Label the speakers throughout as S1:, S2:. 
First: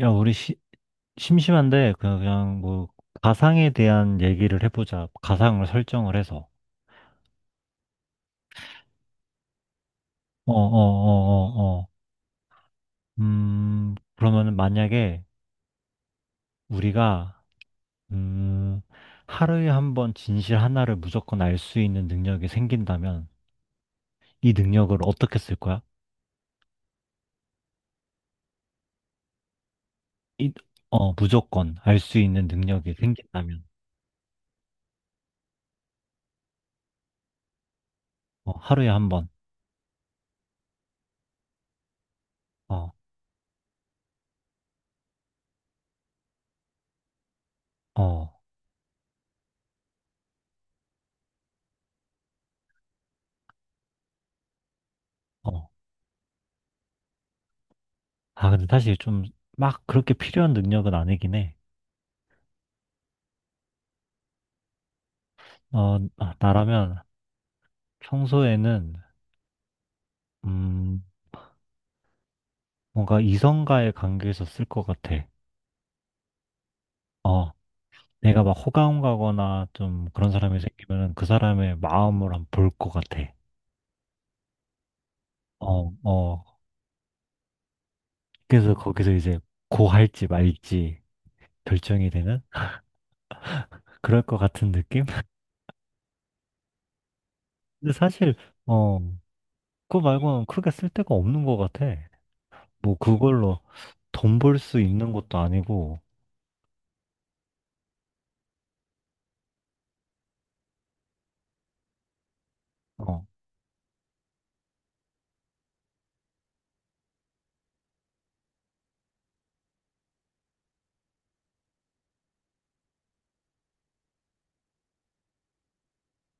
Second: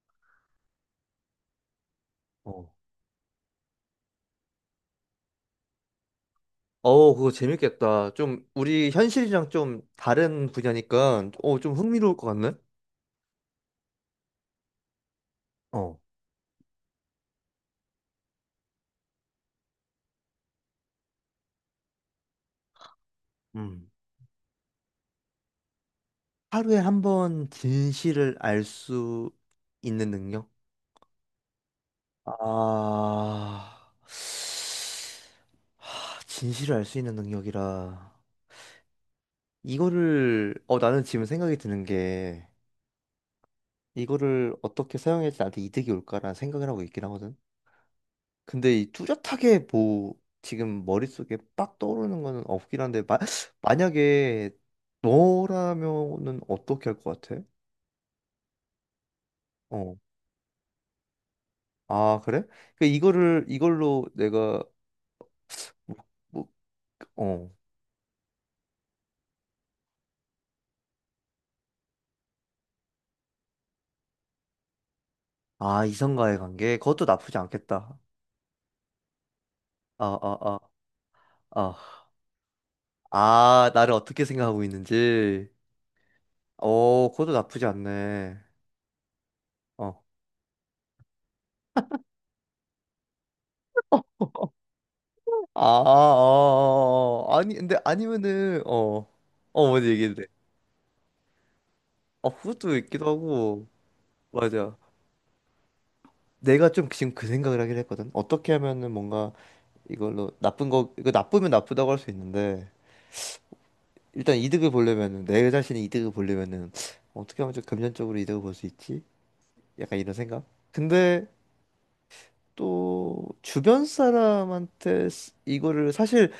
S1: 야, 우리 심심한데 그냥
S2: 어.
S1: 뭐 가상에 대한 얘기를 해보자. 가상을 설정을 해서.
S2: 어, 그거 재밌겠다. 좀 우리 현실이랑 좀 다른
S1: 어, 어,
S2: 분야니까
S1: 어,
S2: 좀
S1: 어, 어.
S2: 흥미로울 것 같네.
S1: 그러면 만약에
S2: 어,
S1: 우리가 음, 하루에 한 번 진실 하나를 무조건 알 수 있는 능력이 생긴다면
S2: 음.
S1: 이 능력을 어떻게 쓸 거야?
S2: 하루에 한번 진실을 알 수 있는 능력?
S1: 이, 무조건 알 수 있는 능력이
S2: 아,
S1: 생긴다면
S2: 하, 진실을 알 수 있는 능력이라.
S1: 하루에 한 번.
S2: 이거를, 나는 지금 생각이 드는 게,
S1: 어,
S2: 이거를 어떻게 사용해야지 나한테 이득이 올까라는 생각을 하고 있긴 하거든.
S1: 어,
S2: 근데 이 뚜렷하게 뭐 지금 머릿속에 빡 떠오르는 거는 없긴 한데 마, 만약에
S1: 어.
S2: 너라면은 어떻게 할 것 같아?
S1: 아, 근데 사실 좀 막
S2: 어.
S1: 그렇게 필요한 능력은 아니긴 해.
S2: 아, 그래? 그 이거를 이걸로 내가 뭐,
S1: 어, 아,
S2: 뭐,
S1: 나라면
S2: 어.
S1: 평소에는, 음, 뭔가 이성과의 관계에서 쓸 것 같아.
S2: 아, 이성과의 관계 그것도 나쁘지
S1: 어,
S2: 않겠다.
S1: 내가 막 호감 가거나
S2: 아,
S1: 좀 그런
S2: 아, 아,
S1: 사람이 생기면은 그 사람의
S2: 아.
S1: 마음을 한번 볼 것 같아.
S2: 아, 나를 어떻게 생각하고 있는지.
S1: 어, 어,
S2: 어, 그것도 나쁘지 않네.
S1: 그래서 거기서 이제
S2: 어.
S1: 고할지 말지 결정이 되는 그럴 것 같은 느낌?
S2: 아, 아, 아, 아, 아. 아니 근데
S1: 근데 사실,
S2: 아니면은
S1: 어,
S2: 어. 어, 먼저
S1: 그거
S2: 얘기해.
S1: 말고는 크게 쓸 데가 없는 것 같아.
S2: 아, 그것도
S1: 뭐
S2: 있기도
S1: 그걸로
S2: 하고,
S1: 돈 벌
S2: 맞아.
S1: 수 있는 것도 아니고,
S2: 내가 좀 지금 그 생각을 하긴 했거든. 어떻게 하면은 뭔가 이걸로 나쁜 거, 이거 나쁘면 나쁘다고 할 수 있는데,
S1: 어,
S2: 일단 이득을 보려면은, 내 자신의 이득을 보려면은, 어떻게 하면 좀 금전적으로 이득을 볼 수 있지? 약간 이런 생각? 근데 또, 주변 사람한테 이거를 사실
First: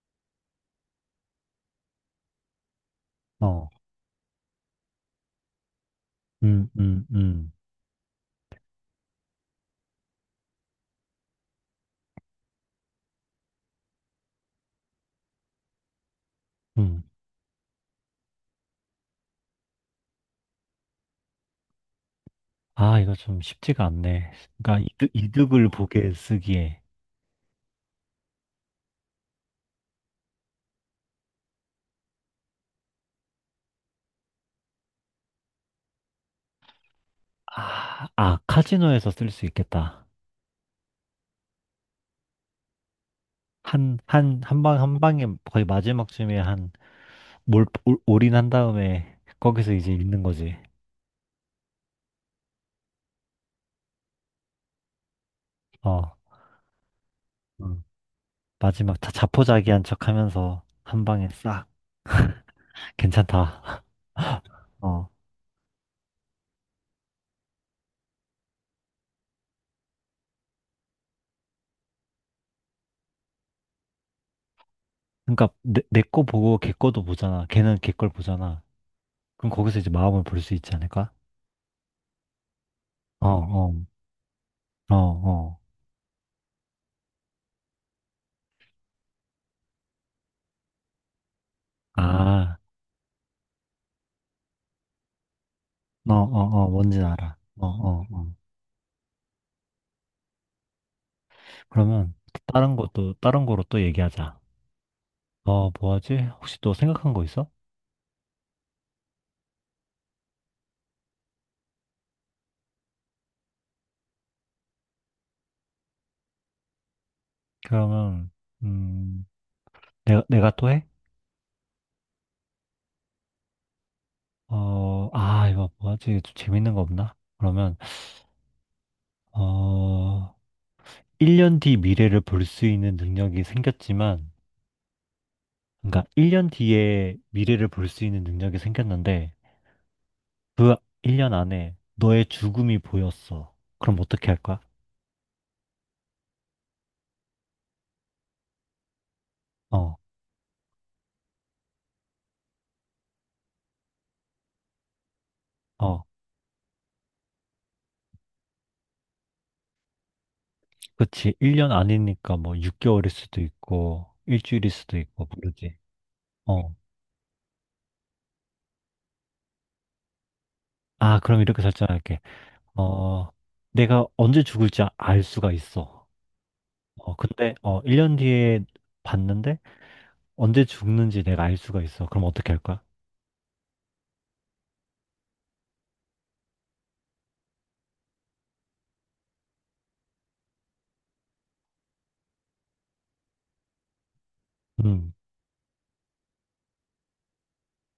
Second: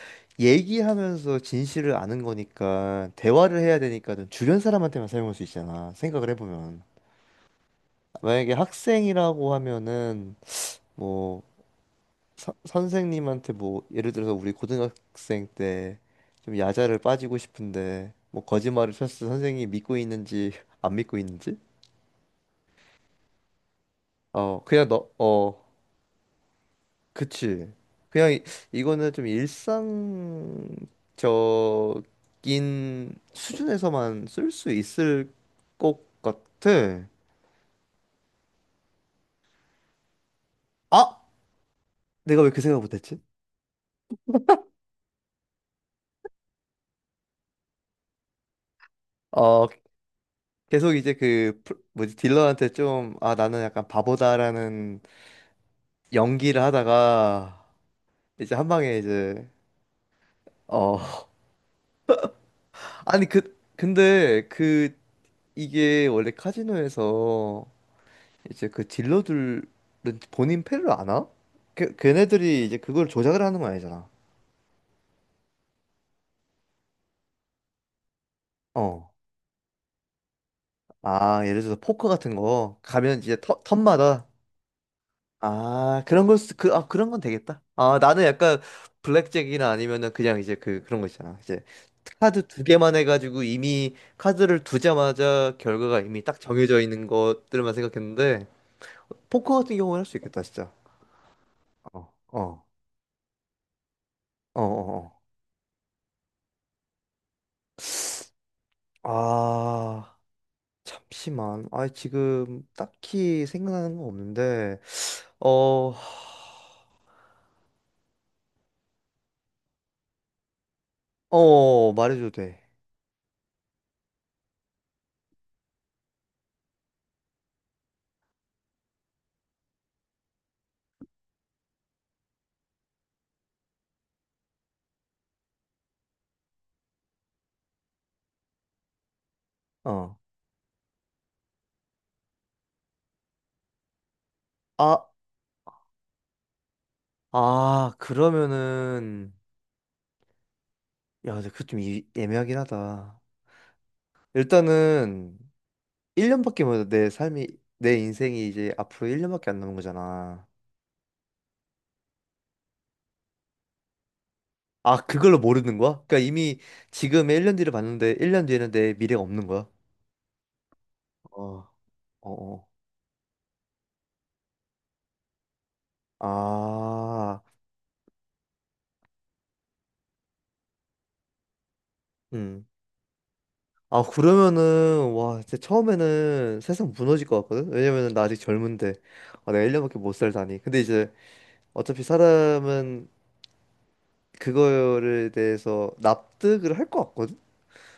S2: 얘기하면서 진실을 아는 거니까, 대화를
S1: 어,
S2: 해야 되니까는 주변 사람한테만 사용할 수 있잖아. 생각을
S1: 음,
S2: 해보면.
S1: 음, 음,
S2: 만약에 학생이라고 하면은, 뭐, 선생님한테 뭐 예를 들어서 우리 고등학생 때 좀 야자를
S1: 음.
S2: 빠지고 싶은데 뭐 거짓말을 쳤을 때 선생님이 믿고 있는지 안 믿고 있는지.
S1: 아, 이거 좀 쉽지가 않네.
S2: 어, 그냥
S1: 그러니까
S2: 너,
S1: 이득,
S2: 어.
S1: 을 보게 쓰기에.
S2: 그치. 그냥 이거는 좀 일상적인 수준에서만 쓸 수 있을 것 같아.
S1: 아, 아, 카지노에서 쓸 수 있겠다.
S2: 아, 내가 왜 그 생각 못했지.
S1: 한 방에 거의 마지막쯤에 올인한 다음에
S2: 어,
S1: 거기서 이제 읽는 거지.
S2: 계속 이제 그 뭐지, 딜러한테 좀, 아, 나는 약간 바보다라는
S1: 어,
S2: 연기를 하다가
S1: 음.
S2: 이제 한 방에
S1: 마지막 자,
S2: 이제.
S1: 자포자기한 척 하면서 한
S2: 어,
S1: 방에 싹.
S2: 아니 그
S1: 괜찮다.
S2: 근데 그,
S1: 어.
S2: 이게 원래 카지노에서 이제 그 딜러들은 본인 패를 아나? 걔네들이 이제 그걸 조작을 하는 건 아니잖아.
S1: 그러니까 내 거 보고 걔 거도 보잖아. 걔는 걔 걸 보잖아.
S2: 어.
S1: 그럼 거기서 이제 마음을 볼 수 있지 않을까?
S2: 아, 예를 들어서 포커 같은 거 가면
S1: 어,
S2: 이제 턴,
S1: 어,
S2: 턴마다
S1: 어, 어.
S2: 아, 그런 걸 그, 아, 그런 건 되겠다. 아, 나는 약간 블랙잭이나 아니면은 그냥 이제 그 그런 거 있잖아. 이제 카드
S1: 아.
S2: 두 개만 해가지고 이미 카드를 두자마자 결과가
S1: 어,
S2: 이미 딱
S1: 어, 어,
S2: 정해져
S1: 뭔진
S2: 있는
S1: 알아. 어,
S2: 것들만
S1: 어, 어.
S2: 생각했는데 포커 같은 경우는 할 수 있겠다, 진짜. 어,
S1: 그러면
S2: 어,
S1: 다른 것도, 다른 거로 또 얘기하자.
S2: 어, 어. 어.
S1: 어, 뭐 하지? 혹시 또 생각한 거 있어?
S2: 아, 잠시만. 아, 지금 딱히 생각나는 건 없는데, 어, 하.
S1: 그러면, 음, 내가 또 해?
S2: 어, 말해줘도 돼.
S1: 어, 아, 이거 뭐 하지? 좀 재밌는 거 없나? 그러면, 어, 1년 뒤 미래를 볼 수 있는 능력이 생겼지만, 그러니까 1년 뒤에 미래를 볼 수 있는 능력이 생겼는데,
S2: 어.
S1: 그 1년 안에 너의 죽음이 보였어. 그럼 어떻게 할 거야?
S2: 아, 아, 그러면은,
S1: 어,
S2: 야, 근데 그거 좀 애매하긴 하다. 일단은,
S1: 어.
S2: 1년밖에 못, 내 삶이, 내 인생이 이제 앞으로 1년밖에 안 남은 거잖아.
S1: 그치. 1년 아니니까 뭐 6개월일 수도 있고, 일주일일
S2: 아,
S1: 수도 있고,
S2: 그걸로
S1: 모르지.
S2: 모르는 거야? 그러니까 이미
S1: 어.
S2: 지금의 1년 뒤를 봤는데, 1년 뒤에는 내 미래가 없는 거야?
S1: 아, 그럼
S2: 어,
S1: 이렇게 설정할게.
S2: 어, 어.
S1: 어, 내가 언제 죽을지 알 수가 있어. 어,
S2: 아,
S1: 근데, 1년 뒤에 봤는데, 언제 죽는지 내가 알 수가 있어. 그럼 어떻게 할
S2: 음.
S1: 거야?
S2: 아, 그러면은, 와, 진짜 처음에는 세상 무너질 것 같거든? 왜냐면은 나 아직 젊은데. 아, 내가 1년밖에 못 살다니. 근데 이제 어차피 사람은
S1: 음,
S2: 그거를 대해서 납득을 할 것 같거든?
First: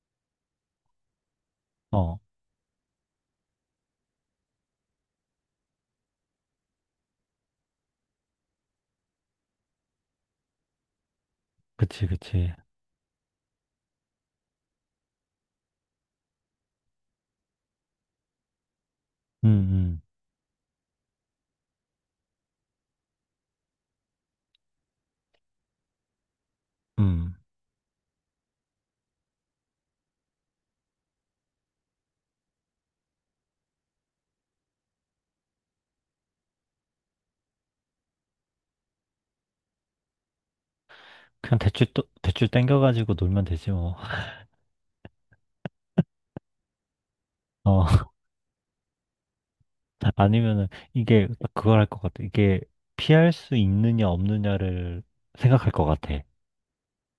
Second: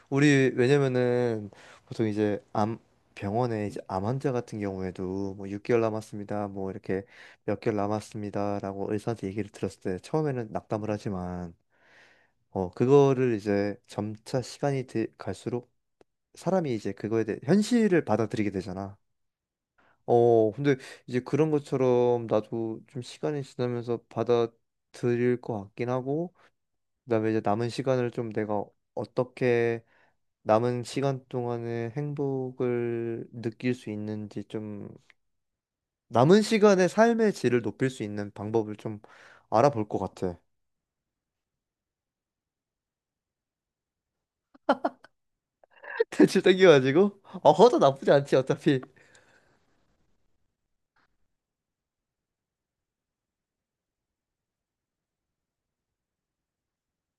S2: 우리, 왜냐면은 보통
S1: 어,
S2: 이제 암, 병원에 이제 암 환자 같은 경우에도 뭐 6개월 남았습니다. 뭐 이렇게 몇 개월 남았습니다 라고 의사한테 얘기를 들었을 때 처음에는 낙담을 하지만
S1: 그치, 그치.
S2: 어, 그거를 이제 점차 시간이 갈수록 사람이 이제 그거에 대해 현실을 받아들이게 되잖아.
S1: 음,
S2: 어, 근데 이제 그런 것처럼 나도 좀 시간이 지나면서 받아들일 것 같긴 하고,
S1: 음,
S2: 그다음에
S1: 음.
S2: 이제 남은 시간을 좀 내가 어떻게 남은 시간 동안의 행복을 느낄 수 있는지, 좀 남은 시간의 삶의 질을 높일 수 있는 방법을 좀 알아볼 것 같아.
S1: 그냥 대출 땡겨가지고 놀면 되지, 뭐.
S2: 대출 땡겨가지고 허도
S1: 어,
S2: 나쁘지 않지 어차피.
S1: 아니면은, 이게, 그걸 할 것 같아. 이게, 피할 수 있느냐, 없느냐를 생각할 것 같아.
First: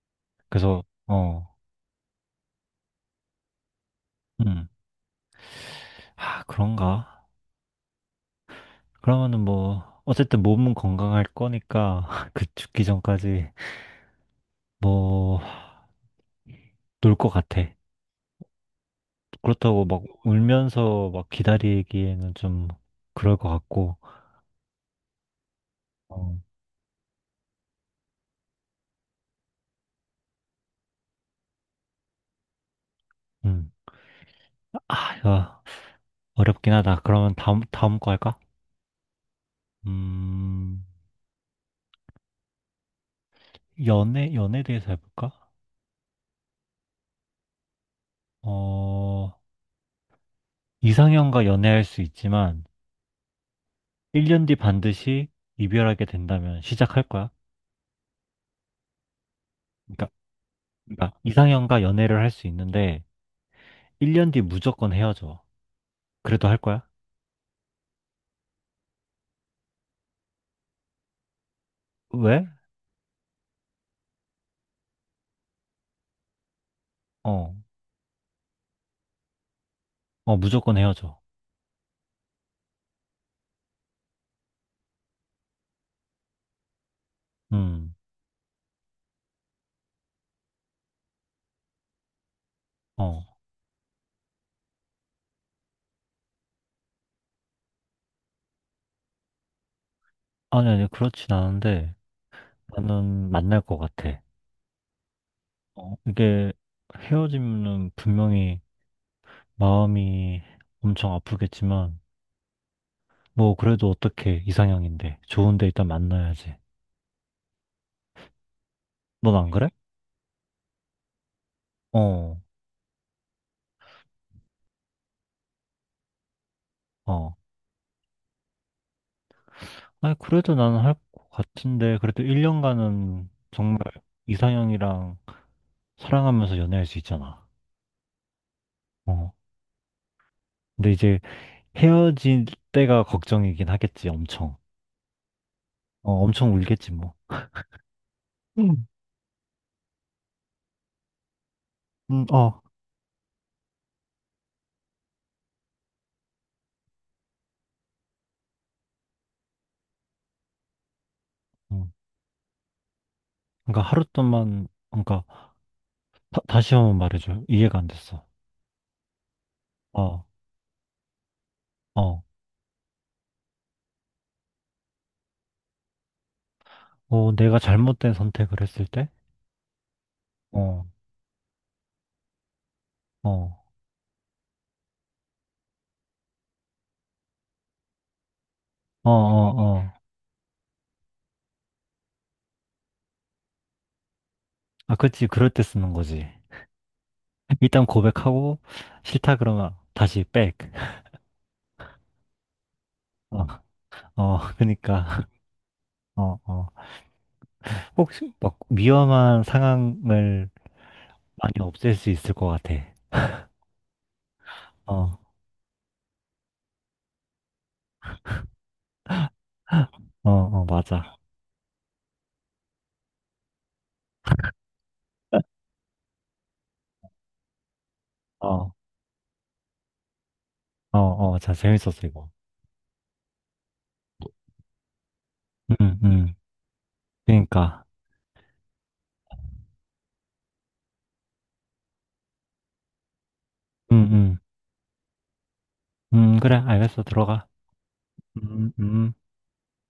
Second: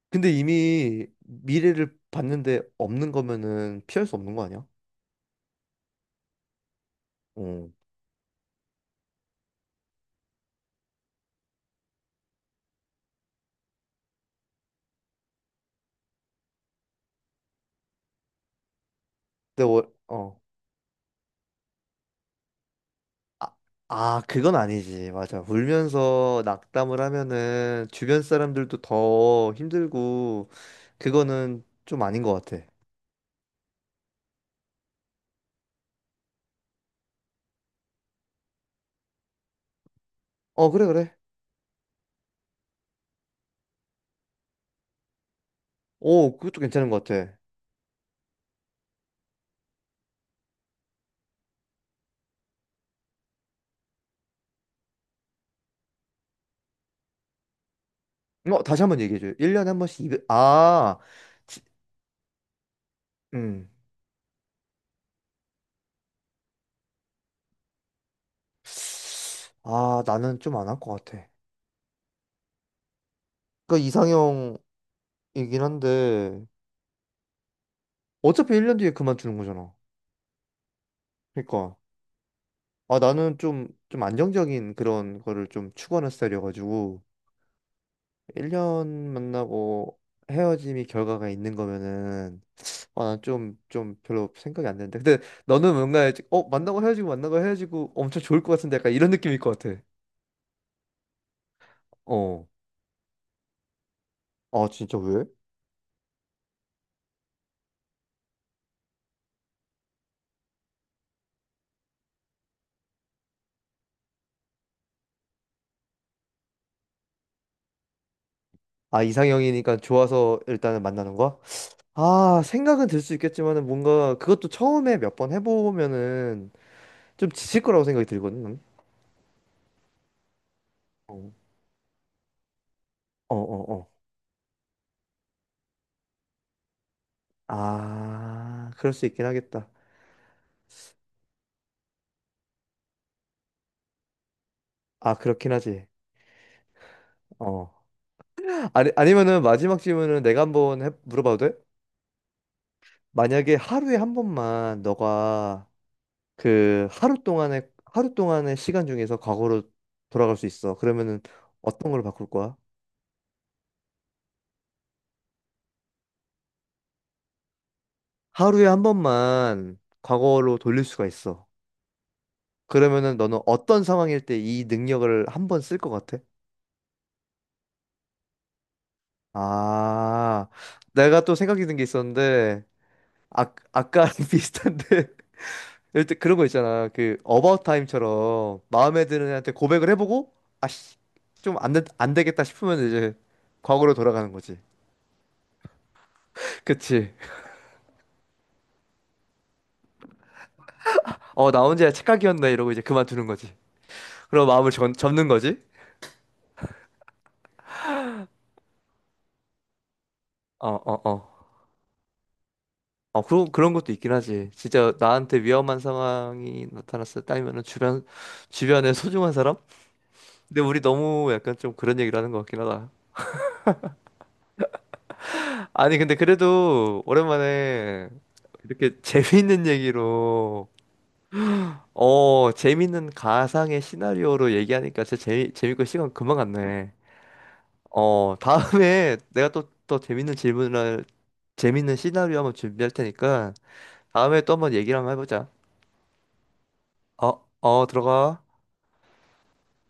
S2: 근데
S1: 그래서,
S2: 이미 미래를 봤는데 없는 거면은 피할 수 없는 거 아니야?
S1: 음, 아, 그런가?
S2: 음.
S1: 그러면은 뭐, 어쨌든 몸은 건강할 거니까, 그 죽기 전까지, 뭐, 놀 것 같아.
S2: 근데
S1: 그렇다고
S2: 월,
S1: 막
S2: 어.
S1: 울면서 막 기다리기에는 좀 그럴 것
S2: 아,
S1: 같고,
S2: 아, 그건 아니지. 맞아.
S1: 어,
S2: 울면서 낙담을 하면은 주변 사람들도 더 힘들고 그거는 좀 아닌 것 같아.
S1: 음, 아, 이거 어렵긴 하다. 그러면 다음 거 할까?
S2: 어,
S1: 음,
S2: 그래, 그래.
S1: 연애에 대해서 해볼까?
S2: 오, 그것도 괜찮은 것 같아.
S1: 어, 이상형과 연애할 수 있지만, 1년 뒤 반드시 이별하게 된다면 시작할 거야?
S2: 어, 다시 한번 얘기해줘. 1년에 한 번씩
S1: 그러니까
S2: 200 아,
S1: 그러니까
S2: 지-
S1: 이상형과 연애를 할 수 있는데
S2: 음.
S1: 1년 뒤 무조건 헤어져. 그래도 할 거야?
S2: 아, 나는 좀 안 할 것 같아.
S1: 왜?
S2: 그러니까 이상형이긴 한데
S1: 어,
S2: 어차피 1년 뒤에 그만두는 거잖아.
S1: 어, 무조건 헤어져.
S2: 그러니까 아, 나는 좀 안정적인 그런 거를 좀 추구하는 스타일이어가지고
S1: 음,
S2: 1년 만나고 헤어짐이 결과가 있는 거면은 아,
S1: 어.
S2: 난좀 좀좀 별로 생각이 안 되는데. 근데 너는 뭔가 이제 만나고 헤어지고 만나고 헤어지고 엄청 좋을 것 같은데 약간 이런 느낌일 것 같아.
S1: 아니, 아니, 그렇진 않은데
S2: 어.
S1: 나는 만날 것 같아.
S2: 아, 진짜 왜?
S1: 어, 이게 헤어지면은 분명히 마음이 엄청 아프겠지만 뭐 그래도 어떻게 이상형인데 좋은데 일단 만나야지.
S2: 아,
S1: 넌 안 그래?
S2: 이상형이니까 좋아서 일단은 만나는 거야?
S1: 어,
S2: 아, 생각은 들 수 있겠지만은 뭔가 그것도 처음에 몇 번 해보면은 좀
S1: 어.
S2: 지칠 거라고 생각이 들거든. 나는.
S1: 아니, 그래도 나는 할 것
S2: 어,
S1: 같은데 그래도 1년간은
S2: 어, 어.
S1: 정말
S2: 어.
S1: 이상형이랑 사랑하면서 연애할 수 있잖아.
S2: 아, 그럴 수 있긴
S1: 어.
S2: 하겠다.
S1: 근데 이제 헤어질 때가 걱정이긴 하겠지, 엄청.
S2: 아, 그렇긴 하지.
S1: 어, 엄청 울겠지, 뭐.
S2: 어.
S1: 음,
S2: 아니, 아니면은 마지막 질문은 내가 한번 물어봐도 돼?
S1: 어.
S2: 만약에 하루에 한 번만 너가 그 하루 동안의 시간 중에서 과거로 돌아갈 수 있어. 그러면은 어떤
S1: 음.
S2: 걸 바꿀 거야?
S1: 그러니까 하루 동안, 그러니까 다, 시 한 번 말해줘. 이해가 안 됐어.
S2: 하루에 한 번만
S1: 어,
S2: 과거로 돌릴 수가 있어.
S1: 어.
S2: 그러면은 너는 어떤 상황일 때 이 능력을 한 번 쓸 것 같아?
S1: 어, 내가 잘못된 선택을 했을 때?
S2: 아,
S1: 어,
S2: 내가 또 생각이 든 게 있었는데, 아,
S1: 어,
S2: 아까 비슷한데 일단 그런 거 있잖아. 그 어바웃 타임처럼 마음에
S1: 어,
S2: 드는 애한테
S1: 어,
S2: 고백을
S1: 어.
S2: 해보고 아씨 좀 안 되겠다 싶으면 이제 과거로 돌아가는 거지.
S1: 아, 그치. 그럴 때 쓰는 거지.
S2: 그치.
S1: 일단 고백하고, 싫다 그러면 다시 백.
S2: 어, 나 혼자 착각이었네 이러고 이제 그만두는
S1: 어,
S2: 거지.
S1: 어,
S2: 그럼 마음을 접는
S1: 그니까.
S2: 거지.
S1: 어, 어. 혹시 막 위험한 상황을
S2: 어, 어, 어.
S1: 많이 없앨 수 있을 것 같아.
S2: 어, 그런 것도 있긴 하지. 진짜
S1: 어,
S2: 나한테 위험한 상황이 나타났을 때면은 주변에 소중한 사람?
S1: 어,
S2: 근데
S1: 어,
S2: 우리
S1: 맞아.
S2: 너무 약간 좀 그런 얘기를 하는 것 같긴 하다. 아니 근데 그래도 오랜만에
S1: 어,
S2: 이렇게 재미있는 얘기로
S1: 어, 어, 재밌었어, 이거.
S2: 어, 재밌는 가상의 시나리오로 얘기하니까 진짜 재밌고
S1: 음,
S2: 시간
S1: 음,
S2: 금방 갔네.
S1: 그니까.
S2: 어, 다음에 내가 또 재밌는 질문을, 재밌는 시나리오 한번 준비할 테니까
S1: 음,
S2: 다음에 또 한번 얘기를 한번 해보자.
S1: 그래, 알겠어,
S2: 어,
S1: 들어가.
S2: 어, 들어가.
S1: 음, 음.